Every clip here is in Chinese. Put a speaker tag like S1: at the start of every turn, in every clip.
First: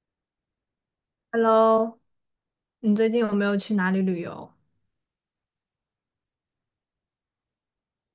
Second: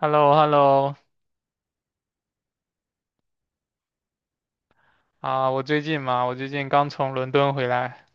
S1: h e l l o h e l l o
S2: Hello，你最近有没有去哪里旅游？
S1: 啊，我最近嘛，我最近刚从伦敦回来。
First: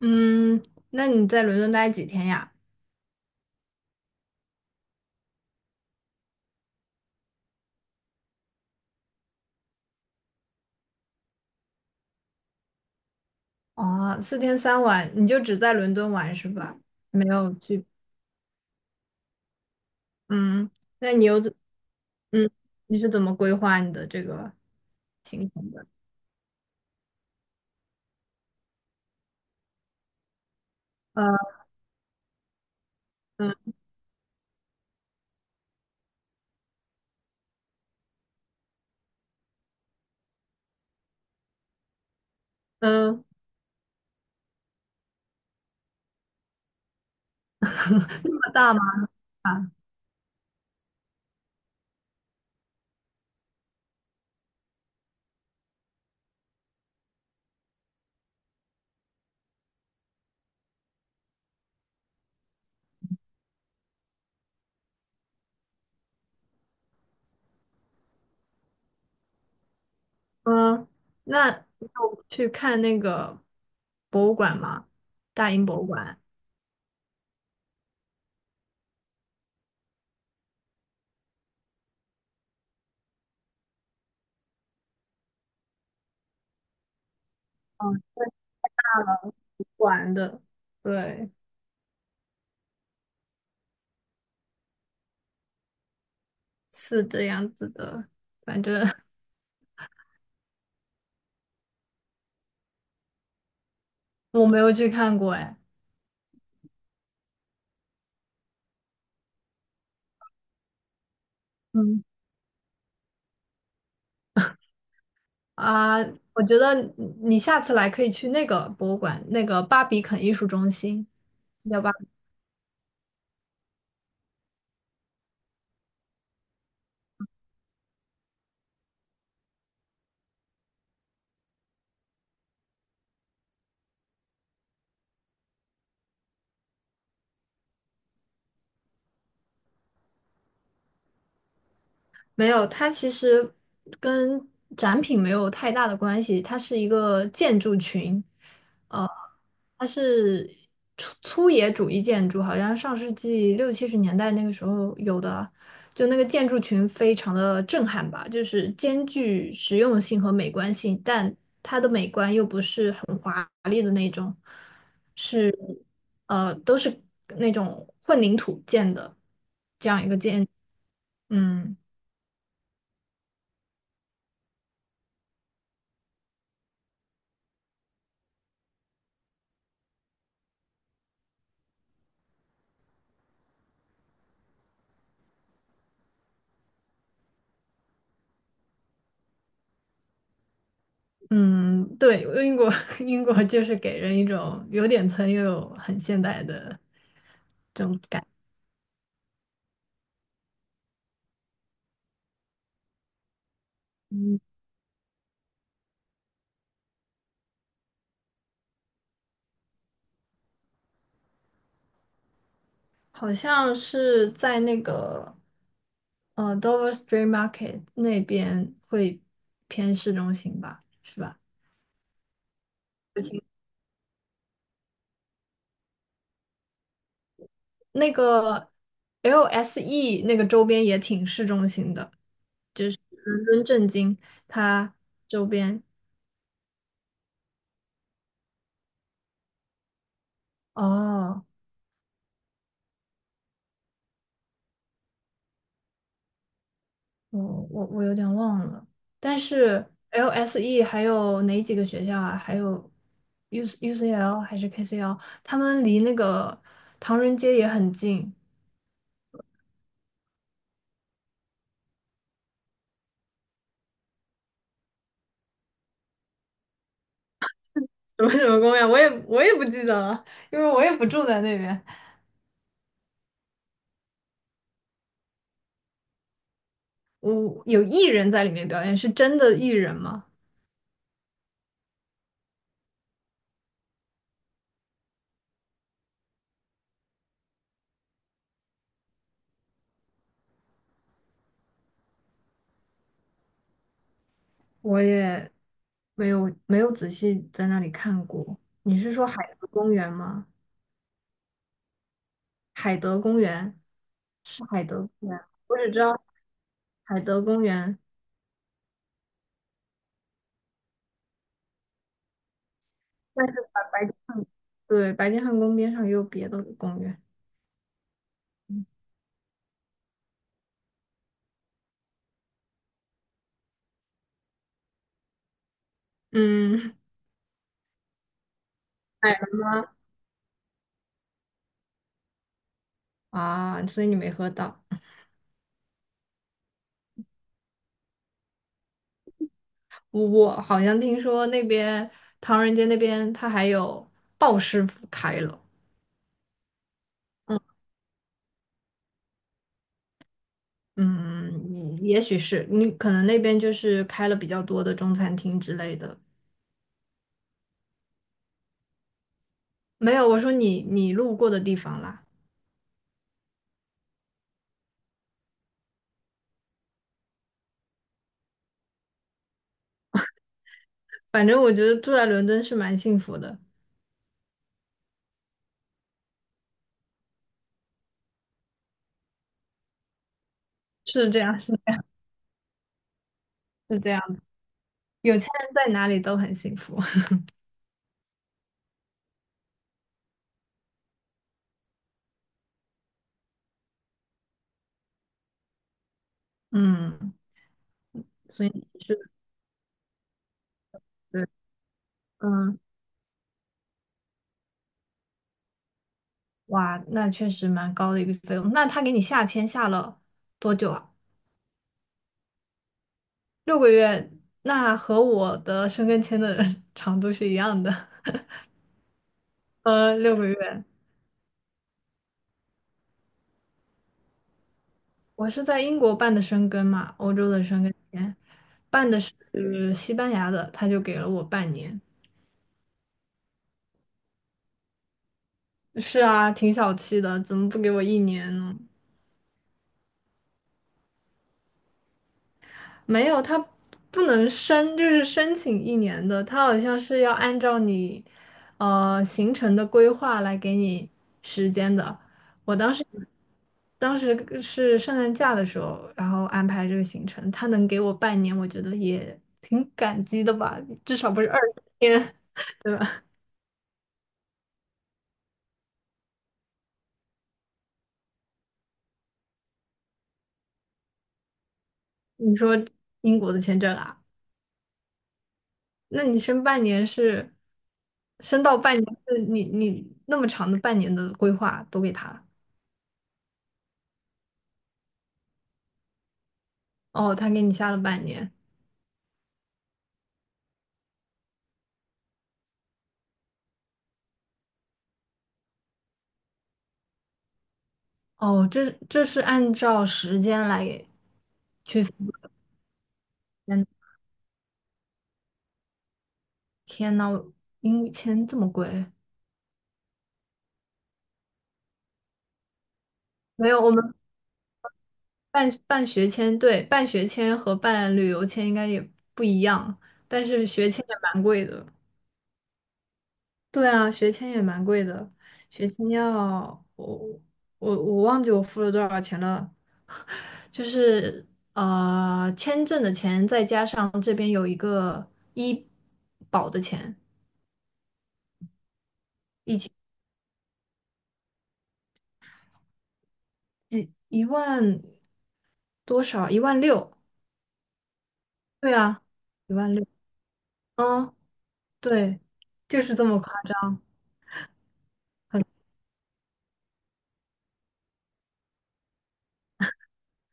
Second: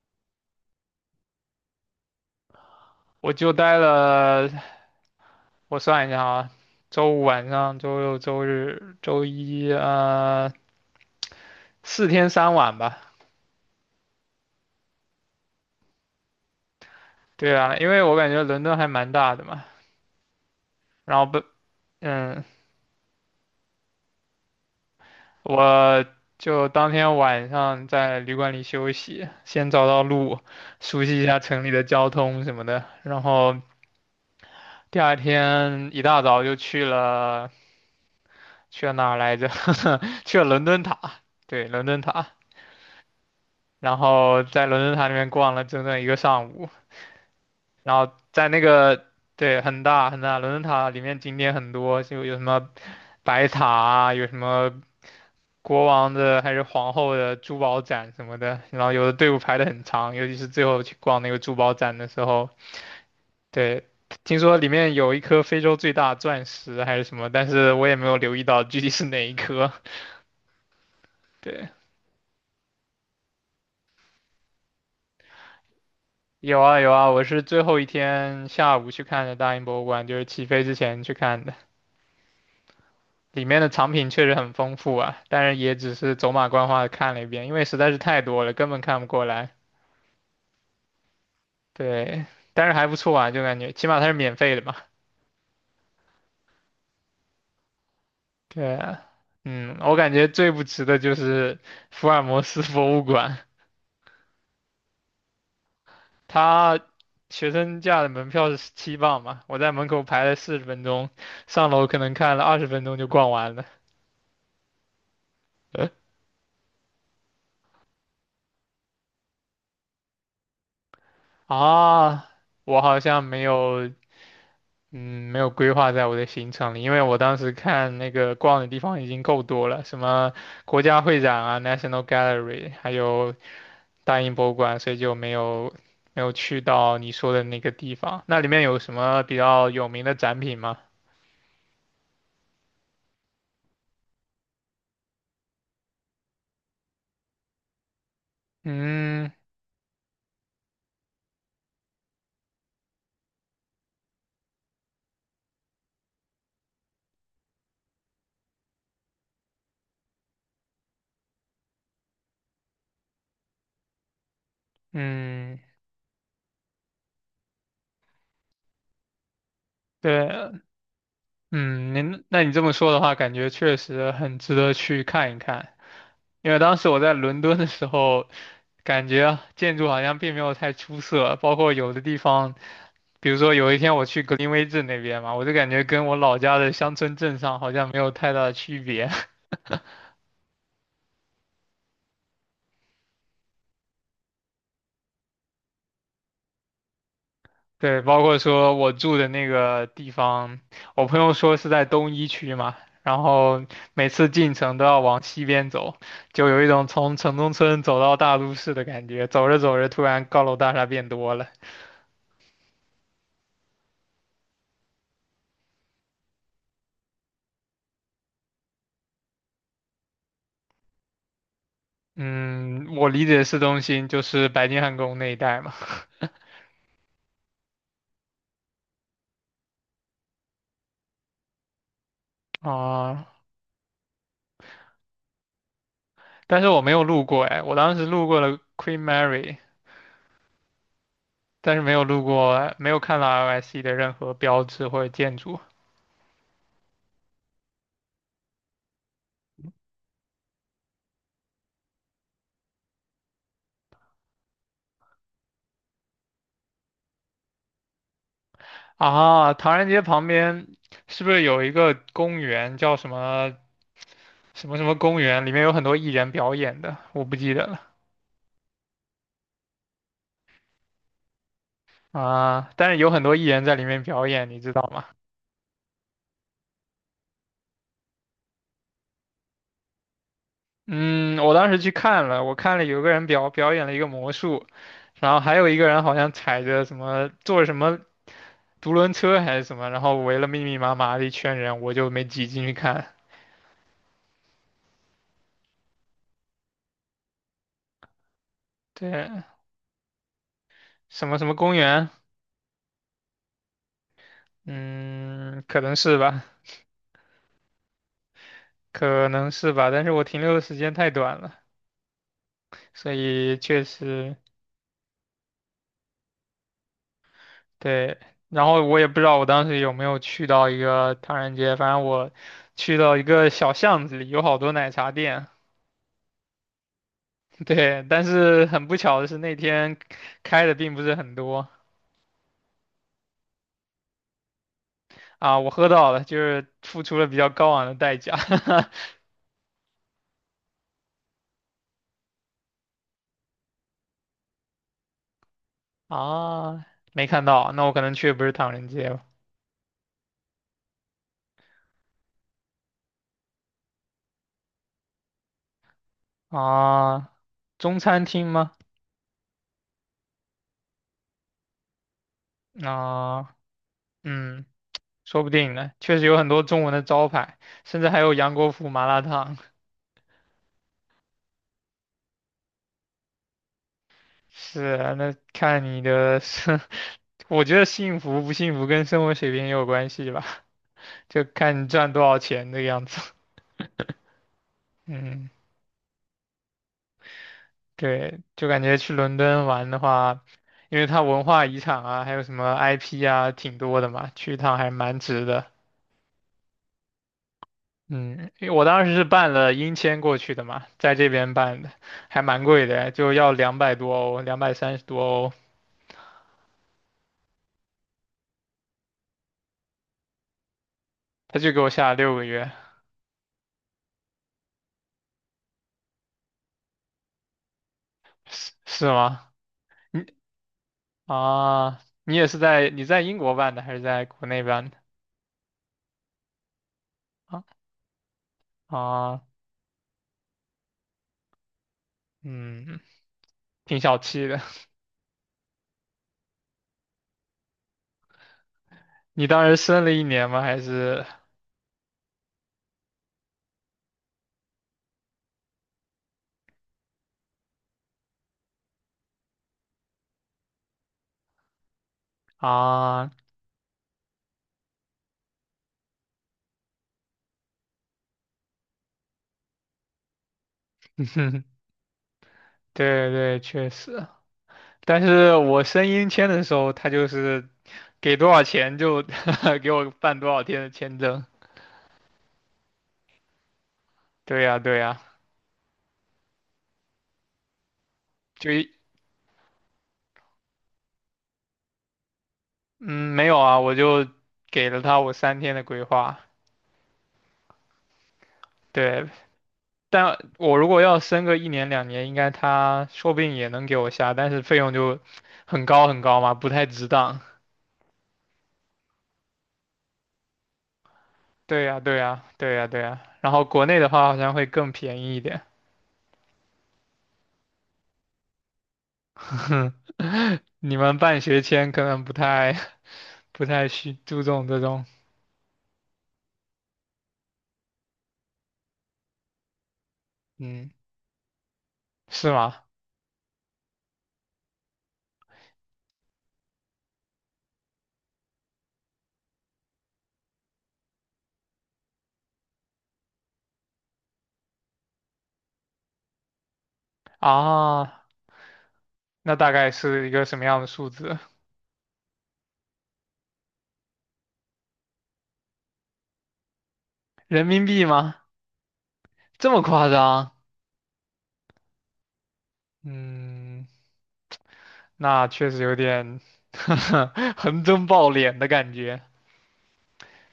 S2: 嗯，那你在伦敦待几天呀？
S1: 我就待了，我算一下啊，周五晚上、周六、周日、周一，4天3晚吧。
S2: 哦，四天三晚，你就只在伦敦玩是吧？没有
S1: 对啊，
S2: 去，
S1: 因为我感觉伦敦还蛮大的嘛。
S2: 嗯，那
S1: 然
S2: 你
S1: 后
S2: 又
S1: 不，
S2: 怎，
S1: 嗯，
S2: 嗯，你是怎么规划你的这个行程的？
S1: 我就当天晚上在旅馆里休息，先找到路，熟悉一
S2: 呃，
S1: 下城里的交通什么的，然
S2: 嗯
S1: 后第二天一大早就去了。去了哪儿来着？去了伦敦塔，对，伦敦塔。
S2: 嗯，
S1: 然后在伦敦塔里面逛了整整一个上午。然后
S2: 那么
S1: 在那
S2: 大吗？
S1: 个对，很大很大，伦敦塔里面景点很多，就有什么白塔啊，有什么国王的还是皇后的珠宝展什么的。然后有的队伍排得很长，尤其是最后去逛那个珠宝展的时候，对。听说里面有一颗非洲最大钻石还是什么，但是我也没有留意到具体是哪一颗。
S2: 嗯，那
S1: 对，
S2: 你有去看那个博物馆吗？大英博物馆。
S1: 有啊有啊，我是最后一天下午去看的大英博物馆，就是起飞之前去看的。里面的藏品确实很丰富啊，但是也只是走马观花的看了一遍，因为实在是
S2: 嗯，
S1: 太多了，根本看不过来。
S2: 玩的，对，
S1: 对，但是还不错啊，就感觉起码它是免费的嘛。
S2: 是这样子的，反正
S1: 对啊，我感觉最不值的就是福尔摩斯博物馆。
S2: 我没有去看过哎。
S1: 它学生价的门票是17磅嘛，我在门口排了40分钟，上楼可
S2: 嗯，
S1: 能看了20分钟就逛完了。
S2: 啊，我觉得你下次来可以去那个博物馆，那个巴比肯艺术中心，道吧？
S1: 啊，我好像没有，嗯，没有规划在我的行程里，因为我当时看那个逛的地方已经够多了，什么国家会展啊、National Gallery,还有大英博物馆，所以就没有去到你说的那个地方。那里面有什么比较有名的展品吗？
S2: 没有，它其实跟展品没有太大的关系，它是一个建筑群，
S1: 嗯
S2: 它是粗野主义建筑，好像上世纪60、70年代那个时候有的，就那个建筑群非常的震撼吧，就是兼具实用性和美观性，但它的美观又不是很华丽的那种，是
S1: 嗯，
S2: 都是那种混凝土建的，
S1: 对，
S2: 嗯
S1: 嗯，你这么说的话，感觉确实很值得去看一看。因为当时我在伦敦的时候，感觉啊建筑好像并没有太出色，包括有的地方，比如说有一天我去格林威治那边嘛，我就感觉跟我老家的乡村镇上好像没有太大的区别。
S2: 嗯，对，英国 英国就是给人一种有点村又有很现代的。这种
S1: 对，包
S2: 感。
S1: 括说我住的那个地方，我朋友说是在东一区嘛，然后每次进城都要往西边走，就有一种从城中村走到大都市的感觉，走着走着突然高楼大厦变多了。
S2: 好像是在那个Dover Street Market 那边会偏市中心吧，是吧？
S1: 嗯，我
S2: 不
S1: 理解
S2: 清
S1: 的市中心就是白金汉宫那一带嘛。
S2: 那个 LSE 那个周边也挺市中心的，
S1: 啊，
S2: 伦敦政经它周边
S1: 但是我没有路过哎，我当时路过了 Queen Mary,
S2: 哦，
S1: 但是没有路过，没有看到 LSE 的任何标志或者建筑。
S2: 我我有点忘了，但是 LSE 还有哪几个学校啊？还有 U UCL 还是 KCL，他们离那个唐人街也很近。
S1: 啊，唐人街旁边是不是有一个公园叫什么什么什么公园？里面有很多艺人表演的，我不记得了。
S2: 什么什么公园，我也不记得了，因为我也不住在那边。
S1: 啊，但是有很多艺人在里面表演，你知道吗？
S2: 我有艺人在里面表演，是真的艺人吗？
S1: 嗯，我当时去看了，我看了有个人表演了一个魔术，然后还有一个人好像踩着什么坐着什么独轮车还是什么，然后围了密密麻麻的一圈人，我就没挤进去看。
S2: 我也没有仔细在那里看过。你是说海
S1: 对，
S2: 德公园吗？
S1: 什么什么公园，
S2: 海德公园是海德公园，
S1: 嗯，
S2: 我
S1: 可
S2: 只
S1: 能
S2: 知
S1: 是
S2: 道
S1: 吧，
S2: 海德公园，
S1: 可能是吧，但是我停留的时间太短了，所
S2: 但
S1: 以
S2: 是
S1: 确实
S2: 白金汉宫边上也有别的公园。
S1: 对。然后我也不知道我当时有没有去到一个唐人街，反正我去到一个小巷子里，有好多奶茶店。
S2: 嗯，
S1: 对，但是很不巧 的
S2: 哎
S1: 是那天开的并不是很多。
S2: 啊，所以你没喝到。
S1: 啊，我喝到了，就是付出了比较高昂的代价。
S2: 我好像听说那边唐人街那边他还有鲍师傅开了，
S1: 啊，没看
S2: 嗯，
S1: 到，那我可能去的不是唐人街了。
S2: 嗯，也许是你可能那边就是开了比较多的中餐厅之类的。
S1: 啊，中餐厅吗？
S2: 没有，我说你路过的地方啦，
S1: 啊，嗯，说不定呢，确实有很多中文的招牌，甚至还有杨国福麻辣烫。
S2: 反正我觉得住在伦敦是蛮幸福的，
S1: 是啊，那看你的生，我觉得幸福不幸福跟生活水平也有关系吧，
S2: 是这
S1: 就
S2: 样，是
S1: 看你赚多少钱这个样子。
S2: 是这样的，有钱
S1: 嗯。
S2: 人在哪里都很幸福。
S1: 对，就感觉去伦敦玩的话，因为它文化遗产啊，还有什么 IP 啊，挺多的嘛，去一趟还蛮值的。
S2: 嗯，
S1: 嗯，
S2: 所
S1: 因为
S2: 以
S1: 我当时
S2: 是，
S1: 是办了英签过去的嘛，在这
S2: 对，
S1: 边办的，还蛮
S2: 嗯，
S1: 贵的，就要200多欧，230多欧。
S2: 哇，那确实蛮高的一个费用。那他给你下签下了多久啊？
S1: 他就给我下了6个月。
S2: 六个月，那和我的生根签的 长度是一样的，
S1: 是是吗？你
S2: 六个月。
S1: 啊，你也是在英国办的，还是在国内办的？
S2: 我是在英国办的生根嘛，欧洲
S1: 啊
S2: 的生根签，办的
S1: 啊，
S2: 是西班牙的，他就给了我半年。
S1: 嗯，挺小气的。
S2: 是啊，挺小气的，怎么不给我一年呢？
S1: 你当时申了一年吗？还是
S2: 没有，他不能申，就是申请一年的，他好像是要按照你行程的规划来给你时间的。我当时
S1: 啊？
S2: 当时是圣诞假的时候，然后安排这个行程，他能给我半年，我觉得也挺感激的吧，至少不是二 十天，对吧？
S1: 对对，确实，但是我申英签的时候，他就是给多少钱就 给我办多少天的签证。
S2: 你说英国的签证啊，
S1: 对呀，对呀，
S2: 那你申半年是申
S1: 就
S2: 到
S1: 一
S2: 半年，是你那么长的半年的规划都给他。
S1: 嗯没有啊，我就给了他我3天的规划。
S2: 哦，他给你下了半年。
S1: 对，但我如果要申个一年两年，应该他说不定也能给我下，但是费用就很高很高嘛，不太值当。
S2: 哦，这是按照时间来给。
S1: 对呀，对呀，对呀，对呀。然后国内
S2: 天
S1: 的话好像会更便宜一点。
S2: 天呐，英语签这么贵？
S1: 你们办学签可能不太。不
S2: 没有，
S1: 太
S2: 我
S1: 需
S2: 们
S1: 注重这种，
S2: 办学签，对，办学签和办旅游签应该也不一样，但是
S1: 嗯，
S2: 学签也蛮贵的。
S1: 是吗？
S2: 对啊，学签也蛮贵的，学签要我忘记我付了多少钱了，就是签证的钱再加上这边有一个医保的钱。
S1: 啊，那大概是一个什么样的数字？
S2: 一万多少？一万六？
S1: 人民币吗？
S2: 对啊，
S1: 这
S2: 一
S1: 么
S2: 万六。
S1: 夸张？
S2: 嗯，对，就是这么快！
S1: 嗯，那确实有点 横征暴敛的感觉。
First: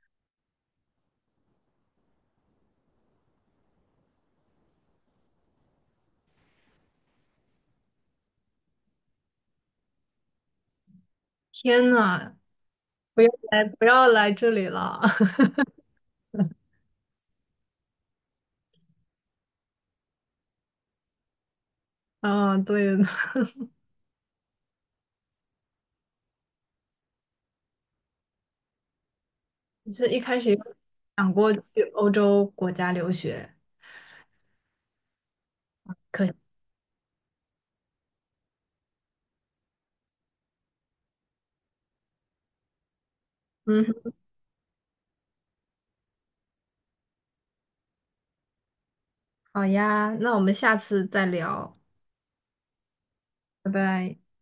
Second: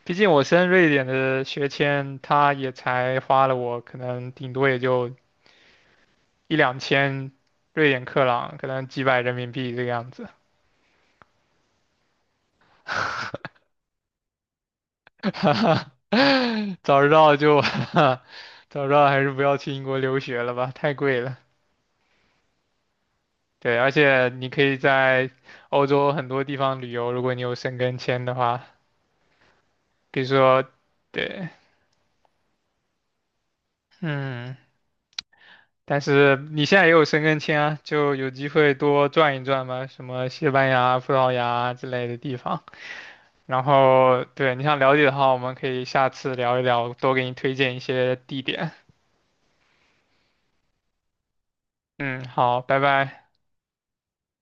S1: 毕竟我申瑞典的学签，他也才花了我可能顶多也就一两千瑞典克朗，可能几百人民币这个样子。
S2: 天呐，不要来这里了。
S1: 早知道就 早知道还是不要去英国留学了吧，太贵了。
S2: 嗯，对，
S1: 对，而且你可以在欧洲很多地方旅游，如果你有申根签的话，
S2: 就是一
S1: 比如
S2: 开始
S1: 说，
S2: 有想
S1: 对，
S2: 过去欧洲国家留学，
S1: 嗯，但
S2: 可惜
S1: 是你现在也有申根签啊，就有机会多转一转嘛，什么西班牙、葡萄牙之类的地方。然
S2: 嗯哼
S1: 后，对，你想了解的话，我们可以下次聊一聊，多给你推荐一些地点。
S2: 好呀，那我们下次再聊，
S1: 嗯，好，拜拜。
S2: 拜拜。